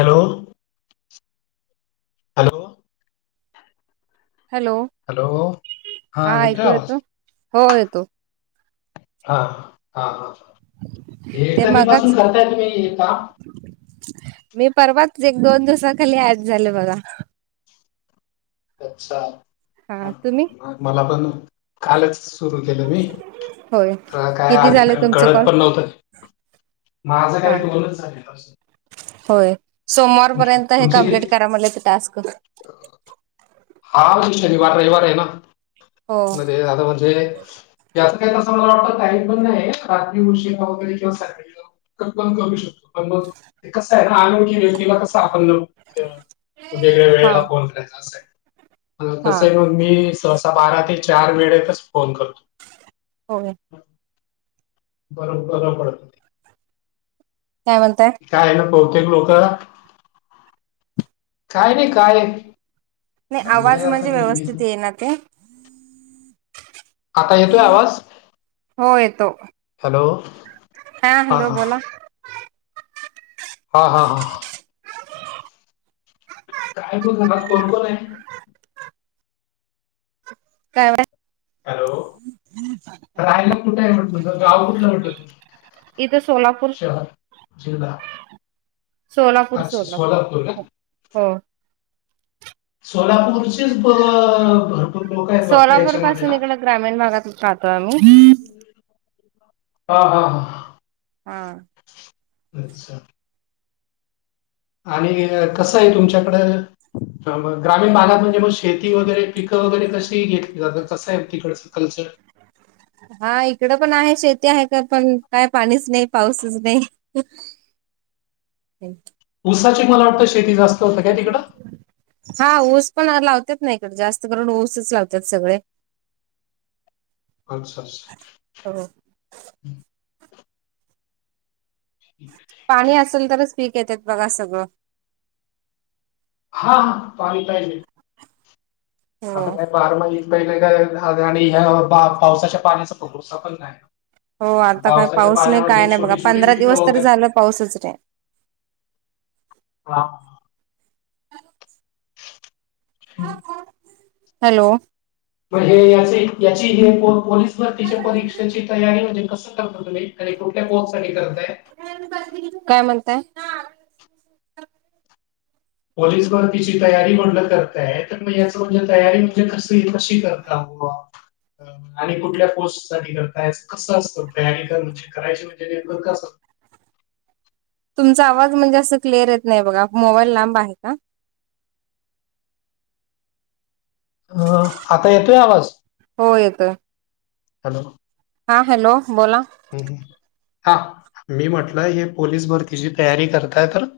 Hello hello hello hello हा येतोय ऐकू आवाज येतो हो येतो हा ह हा ह ते एखादीीपासून मगाच करताय तुम्ही ए का मी परवाच एक दोन दिवसाखाली ॲड झाले बघा अच्छा हा तुम्ही मला पण कालच सुरू केलं मी होय ला काय किती आध झाले तुमचं कळत कॉल पण नव्हतं माझं हा काही बोलत झाले होय सोमवारपर्यंत हे तुमचे कंप्लीट किती कराय म्ह ते टास्क हा वाार रविवार आहे ना हो म आता म्हणजे जचं काही तसं मला वाटत काही पण नाही रात्री उशीिा वगैरे किंवा स पण करू शकतो पण मग ते कस आहे ना आणनोखी व्यक्तीला कस आपणलं हा वेगळ्याेळेला फोन करायचा असेल हा तसंही मग मी सहसा बारा ते चार वेळेतच फोन करतो हो बरो बर पडत काय म्हणताय काय आहे ना बहुतेक लोक काय नाही काय नाही आवाज चाललंय म्हणजे आता लेडीस व्यवस्थित ये ना ते आता येतोय आवाज हो येतो हॅलो हा हॅलो बोला हा हा हा काय ब झाला कोणकण आहे काय हॅलो राहायला कुठे आहे म्हटत तुझं गाव कुठला वाटत तु इथे सोलापूर शहर जिल्हा सोलापूर अच्छा सोलापूर का? हो. सोलापूरचीच भरपूर. लोक आहेत वाटतं सोलापूर याच्यामध्ये पासून ना? इकड ग्रामीण भागात राहतो आम्ही. हा हा हा हा. अच्छा! आणि कसं आहे तुमच्याकडे. ह ग्रामीण भागात म्हणजे मग शेती वगैरे पिकं वगैरे कशी घेतली जात कसं आहे तिकडचं कल्चर. हा इकडं पण आहे शेती आहे का पण काय पाणीच नाही पाऊसच नाही. हम् उऊसाची मला वाटतं शेती जास्त होतं काय तिकडं. हा ओस पण लावतात नाही इकडे जास्त करून ओसच लावतात सगळे. आच स. हो हम् पाणी असेल तरच पीक येतेेत बघा सगळं. हा हा पाार पाहिजे. आता हो. काय बारा महि महिने का झा आणि पावसाच्या पाण्याचा पुरसा पण नाही. हो आता काय पावसाच्या पाऊस नाही पाण्यावर काय हे नाही बघा छोटी-छोटी पंधरा पिकं दिवस तररी वगैरे झालं पाऊसच र हा. ह [inaudible] [inaudible] हॅलो! हे याचे याची हे पोलीस भरतीच्या परीक्षेची तयारी म्हणजे कसं करत. आणि कुठल्या पोर्कसाठी करतय. काय म्हणताय. पॉलीस वर तिची तयारी म्हणलं करताय तर मग याच म्हणजे तयारी म्हणजे कस कशी करता. [inaudible] आणि कुठल्या पोस्ट साठी करतायच कसं असतं तयारी कर म्हणजे करायची म्हणजे नेमक का असत. तुमचा आवाज म्हणजे असं क्लिअर येत नाही बघा मोबाईल लांब आहे का. अ आता येतोय आवाज. हो येतं. हॅलो! हा हॅलो बोला. ह हा मी म्हटलं हे पोलीस भरतीिची तयारी करताय तर.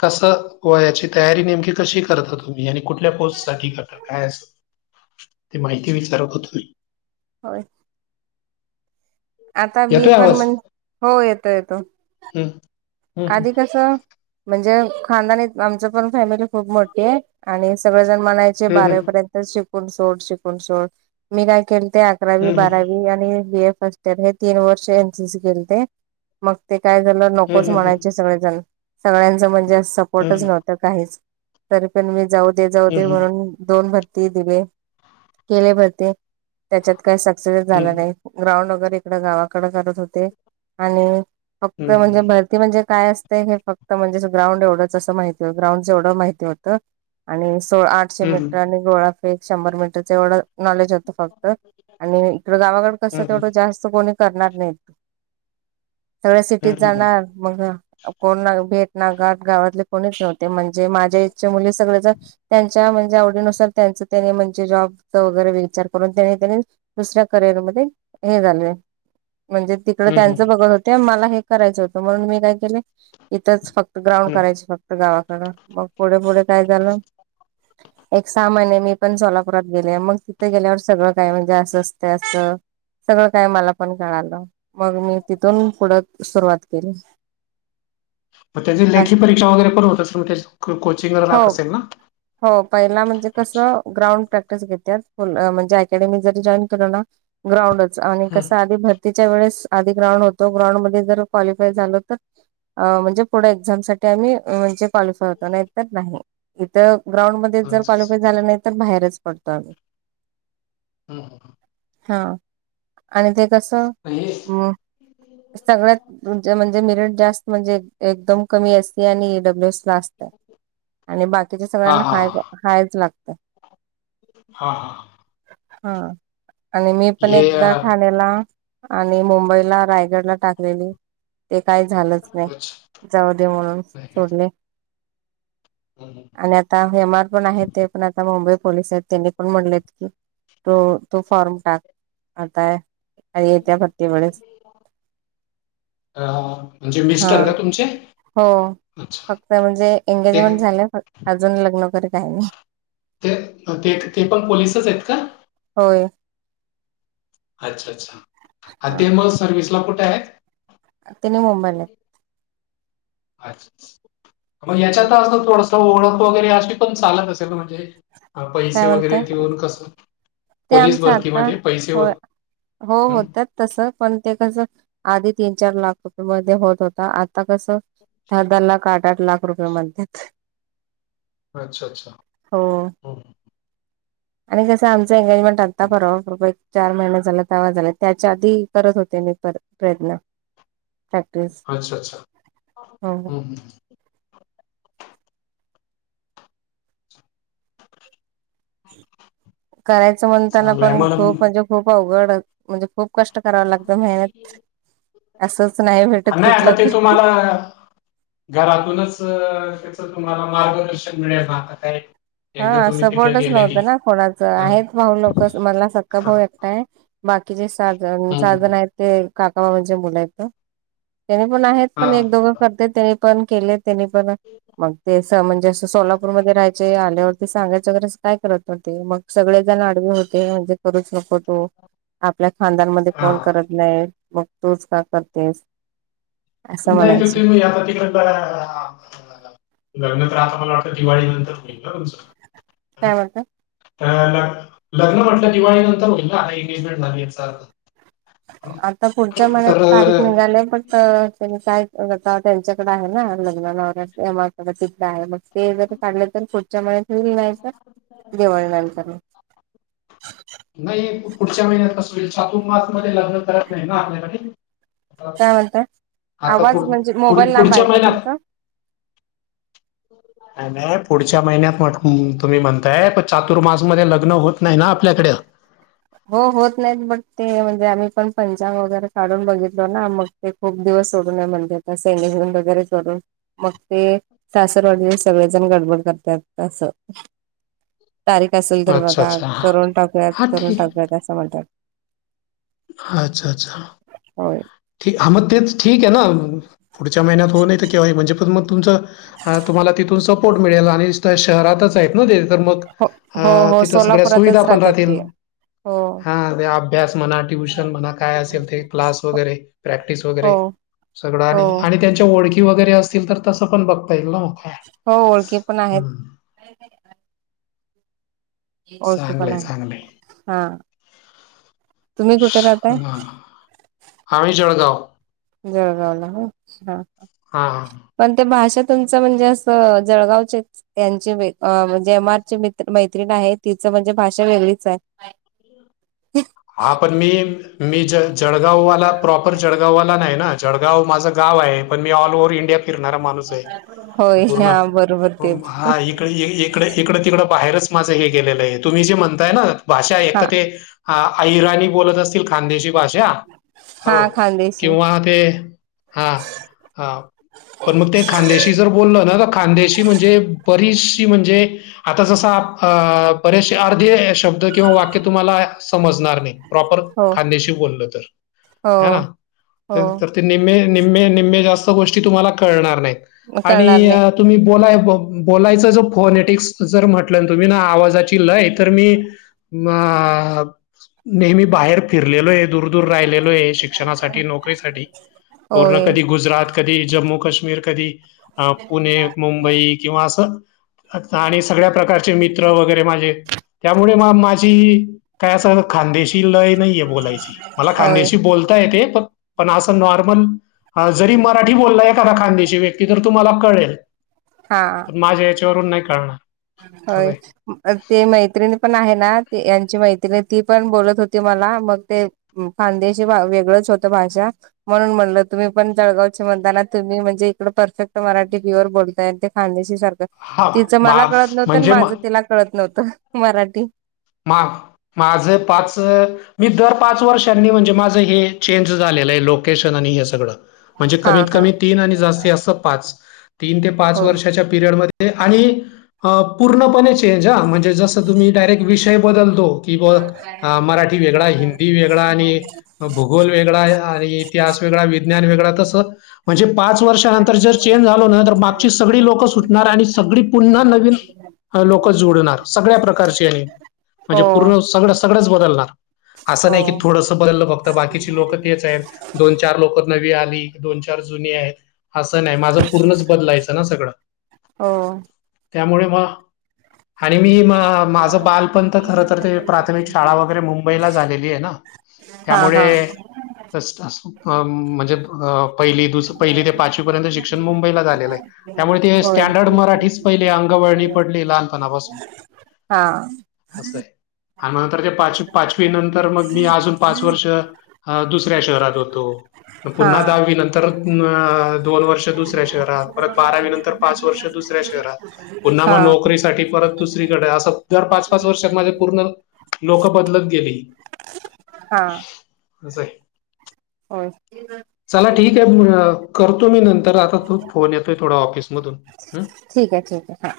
कसं व याची तयारी नेमकी कशी करता तुम्ही आणि कुठल्या पोस्ट साठी करता. काय अस ते माहिती विचारत होत हो. होय आता मी येतोय पण आवाज? म्हण हो येतो येतो. [inaudible] हं. आधी कसं. म्हणजे खानदानी आमच पण फॅमिली खूप मोठी आहे आणि सगळेजण म्हनायच. हं, हं. बर्यंत शून सड शून सोड मी काय के. अकरावी हं, हं. बारावी आणि बी ए फस्ट. तर हे तीन वर्ष एनसीसी केेले ते मग ते काय झालं हं, नकोच हं, हं. म्हणायचे सगळेजण. सगळ्यांचं म्हणजे हं, सपोर्टच हं. नव्हतं काहीच तरी पण मी जाऊ दे जाऊ हं, दे हं. म्हणून दोन म्ह दिले केले भरते त्याच्यात काय सक्सेस हं, झाला हं. नाही. ग्राउंड वगैरे इकड गावाकडे करत होते आणि फक्त हं, म्हणजेर. हं. ती म्हणजे काय असते हे फक्त म्हणजे ग्राउंड एवढंच असं माहिती ग्राउंडचं एवढं माहिती होतं. आणि सोळा आठशे हं, हं. मीटर आणि गोळाफेक शंभर मीटरच एवढं नॉलेज होतं फक्त. आणि इकडं गावाकडे कसं हं, तेवढं जास्त कोणी करणार नाही. सगळ्या सिटीत हं. जाणार. मग कोण ना भेटनार घाट गावातले कोणीच नव्हते म्हणजे माझ्या एजच्या मुलीच सगळे जण त्यांच्या म्हणजे आवडीनुसार त्यांच त्यानी म्हणजे जॉबचा वगैरे विचार करून त्यांनी ते दुसऱ्या करिअरमध्ये हे झालय म्हणजे तिकड हं, हं. त्यांचं हं, बघत होत्या मला हे करायचं होतं म्हणून मी काय केले इथंच फक्त ग्राउंड हं. करायचे फक्त गावाकडं मग पुढे-पुढे काय झालं? एक सहा महिने मी पण सोलापुरात गेले मग तिथे गेल्यावर सगळं काय म्हणजे असं असते असं सगळं काय मला पण कळालं मग मी तिथून पुढं सुरवात केली. मग त्याची असं लेखी परीक्षा वगैरे पण होत असेल मग त्याची कोचिंग हो लाख असेल ना. हो पहिला म्हणजे कसं ग्राउंड प्रॅक्टिस घेत्यात. पूर्ण म्हणजे अकॅडमी जरी जॉईन केलो ना ग्राउंडच आणि हं कसं आधी भर तिच्या वेळेस आधी ग्राउंड होतो ग्राउंड मध्ये जर क्वालिफाय झालो तर अ म्हणजे पुढे एक्झाम साठी आम्ही म्हणजे क्वालिफाय होतो नाही तर नाही. तर ग्राउंडमध्येध्ये अच्छा जर अच्छा कॉलिफाय झाला नाही तर बाहेरच पडतो आम्ही. [inaudible] हो. हा आणि ते कसं? [unintelligible] हो. सगळ्यात म्हणजे म्हणजे मिरिट जास्त म्हणजे एकदम कमी असते आणि ई डब्ल्यू एस ला अस आणि बाकीच्या हा सगळ्यांना हा हाय हा हायच लागत. हा हा. हा आणि मी पण हे अ, एकदा ठाण्याला आणि मुंबईला रायगडला टाकलेले ते काही झालंच नाही. अच्छा जाऊ दे म्हणून नाही का सोडले. हम्म. आणि आता एम आर पण आहेत ते पण आता मुंबई पोलीस आहेत त्यांनी पण म्हणलेत की तो तो फॉर्म टाक आताय. [inaudible] अ म्हणजे हा मिस्टर का तुमचे? हो अच्छा फक्त म्हणजे ते एंगेजमेंट झाल्या फक्त अजून लग्न वगैरे काय नाही. मग ते तिथे पण पोलिसच आहेत का? होय. अच्छा, अच्छा. हा ते मग सर्विसला कुठे आहेत? त्यांनी मुंबईला आहेत. अच्छा अच्छा, मग हा याच्यात अस थोडस ओळख वगैरे आशी पण चालत असेल ना? म्हणजे हा काय पैसे म्हणताय वगैरे देऊन कस ते आमच आता होय. हो हं होतात. तस पण ते कसं आधी तीन चार लाख रुपये मध्ये होत होत आता कसं दहा-दहा लाख आठ-आठ लाख रुपये म्हणत्यात. [inaudible] अच्छा अच्छा हो [inaudible] हम्. आणि कसं आमचं एंगेजमेंट आता परवा परवा एक चार महिने झाले तवा झालेत. त्याच्या आधी करत होते मी पण प्रयत्न. प्रॅक्टिस अच्छा, अच्छा हो [inaudible] हम् ह्. करायचं म्हणतान चांगलंय पण मला खूप म्हणजे खूप अवघड म्हणजे खूप कष्ट करावं लागतं मेहनत असंच नाही हा भेटत नाही आता कुठलं ते पण. [inaudible] तुम्हाला घरातूनच तस तुम्हाला मार्गदर्शन मिळेल ना आता काय? एकदा हा तुम्ही तिकडे सपोर्टच गेले नव्हता की ना कोणाचा. हा आहेत भाऊ लोक मला सख्खा हा भाऊ एकटा आहे. बाकीचेे सहा जण सहा जन आहेत ते काका बाबांचे मुलं आहेत ओ त्यांनी पण आहेत. हा पण एक, दोघ करत्यात त्यांनी पण केले. नी पण मग ते म्हणजे अस सोलापूरमध्येध्ये राहायचे आ सांगायचं वगैरे काय करत होते मग सगळेजण आडवे होते म्हणजे करूच नको तो आपल्या खानदांमध्ये हा कोण करत नाही मग तूच का करतेस असं नाही त म्हणायचे त आता तिकडडे लग्न तर आता मला वाटतं दिवाळी नंतर होईल तुमचं काय वातं लग्न म्हटलं दिवाळी नंतर होईल ना हा एंगेजमेंट झाली याचा अर्थ आता पुढच्या महिन्यात तर तारीख निघाली पण त्यां काय त्यांच्याकडे आहे ना लग्ना तिथड आहे मग ते जर काढलं तर पुढच्या मत येल नाही तर जवळ नाही नाही पुढच्या महिन्यात कस होईल ात्र मास मध्ये लग्न करत नाही ना आपल्याकडे काय म्हणताय आता आवाज पुढ म्हणजे पु मोबाईल लांब आहे पुढच्या का महिन्यात तुमचा नाही नाही पुढच्या महिन्यात तुम्ही म्हणताय प चातुर्मास मध्ये लग्न होत नाही ना आपल्याकडे हो होत नाहीत बट ते म्हणजे आम्ही पण पंचांग वगैरे काढून बघितलो ना मग ते खूप दिवस सोडून म्हणजे आता सेडून वगैरे करून मग ते सासरवाडी सगळेजण गडबड करतात असं तारीख असेल तर अच्छा बघा अच्छा करून टाकूयात हा करुण ठीक टाकूयात असं म्हणतात अच्छा अच्छा हो ठी हा मग तेच ठीक आहे ना पुढच्या महिन्यात हो नाही तर कं्हा म्हणजे पण मग तुमचं तुम्हाला तिथून सपोर्ट मिळेल आणि शहरातच तर मग हो हो हो तिथ सगळ्या सुविधा सोलापुरातच पण राहतात राहतील ते हो हा ते अभ्यास म्हणा ट्युशन म्हणा काय असेल ते क्लास वगैरे प्रॅक्टिस हो वगैरे सगळं हो आणि आणि त्यांच्या ओळखी वगैरे असतील तर तसं पण बघता येईल ना काय हो ओळखी पण आहेत हम्म. ओळखे पण चांगलंय आहे चांगलंय. हा तुम्ही कुठे राहताय ह आम्ही जळगाव जर झाला हा हां हां पण ते भाषा तुमचं म्हणजे असं जळगावच्या त्यांची म्हणजे आरची म मैत्रिण आहे तिचं म्हणजे भाषा वेगळीच आहे हा पण मी मी ज जळगाववाला प्रॉपर जळगाववाला नाही ना जळगाव माझं गाव आहे पण मी ऑलओव्ह इंडिया फिरणारा माणूस आहे होय हा पूर्ण बरोबर ते हा इकड इकडं तिकडं बाहेरच माझं हे गेलेलं आहे तुम्ही जे म्हणताय ना भाषा एक हा तर ते हिराणी बोलत असतील खांदेची भाषा हो हा खानदेशी किंवा ते हा पण मग ते खानदेशी जर बोललं ना तर खानदेशी म्हणजे बरीचशी म्हणजे आता जसं बरेचसे अर्धे शब्द किंवा वाक्य तुम्हाला समजणार नाही प्रॉपर हो खांद्याशी बोलल तर हो ह ना हो निम्मे निम्मे निम्मे जास्त गोष्टी तुम्हाला कळणार नाहीत कळणार आणि नाही तुम्ही बोलाय बोलायच ज फोनटिक्स जर म्हटलं तुम्ही ना आवाजाची लय तर मी अ नेहमी बाहेर फिरलेलो आहे दूर् राहिल आहे शिक्षणासाठी नोकरी पूर्ण होय कधी गुजात कधी जम्मू काश्मीर कधी अ पुणे मुंबई किंवा असं आता आणि सगळ्या प्रकारचे मित्र वगैरे माझे त्यामुळे मग माझी काय असं खानदेशी लय नाहीये बोलायची मला होय खानदेशी बोलता येत पण पण असं नॉर्मल जरी मराठी बोललायखादा खांदेची व्यक्ती तर तुम्हाला कळेल हा तर माझ्या याच्यावरून नाही करळणार ह... ते मैत्रिणी पण आहे ना यांची मैत्रिणी ती पण बोलत होती मला मग ते..... खानदेशी वेगळंच होतं भाषा..... म्हणून म्हणलं तुम्ही पण जळगावचे म्हणताना तुम्ही म्हणजे इकडे परफेक्ट मराठी प्युअर बोलताय ते खानदेशी सारख..... हा तिचं मला मा कळत नव्हतं आणि म्हणजे मा माझं तिला कळत नव्हतं मराठी..... मा माझ पाच..... मी दर पाच वर्षांनी म्हणजे माझं हे चेंज झालेलं आहे लोकेशन आणि हे सगळं..... म्हणजे हा कमीत हा कमी तीन आणि जास्तीत अस पाच तीन ते पाच हो वर्षाच्या पीरियडमध्ये.... ते आणि पूर्णपणे चेंज ह म्हणजे जसं तुम्ही डायरेक्ट विषय बदलतो.... कि ब मराठी वेगळा हिंदी वेगळा आणि भूगोल.... वेगळा आणि इतिहास वेगळा विज्ञान वेगळा तस.... म्हणजे पाच वर्षानंतर जर चेंज झालो ना तर मागची सगळी लोकं सुटणार आणि सगळी पुन्हा नवीन..... लोक जोडणार सगळ्या प्रकारचे आहे.... म्हणजे हो पूर्ण सगळं सगळंच बदलणार असं हो नाही की थोडंसं बदललं फक्त बाकीची लोक तेच आहेत... दोन चार लोक नवी आली दोन चार जुनी आहेत.... असं नाही माझं पूर्णच बदलायचं ना सगळं हो त्यामुळे म.... आणि मी माझ बाल.... खर तर ते प्राथमिक शाळा वगैरे मुंबईला झालेली आहे ना हा हा त्यामुळे.... अच.... अ म्हणजे पहिली द पहिली ते पाचवी पर्यंत शिक्षण मुंबईला झालेलं आहे.... त्यामुळे ते होय स्टँडर्ड मराठीच पहिले अंगवळणी पडली लहानपणापासून... हा.... असं आहे आणि नंतर ते पाचवी पाचवी नंतर मग मी अजून पाच वर्ष.... ह दुसऱ्या शहरात होतो.... म हा पुन्हा दहावी नंतर अ दोन वर्ष दुसऱ्या शहरात.... परत बारावी नंतर पाच वर्ष दुसऱ्या शहरात पुन्हा हा मग नोकरीसाठी परत.... दुसरीकडे असं दर पाच पाच वर्ष माझे पूर्ण लोक बदलत गेली.... हा.... अस आहे.... हो.... चला ठीक आहे करतो मी नंतर आता तो फोन येतोय थोडा ऑफिसमधून.... हं. ठीक आहे ठीक आहे हां...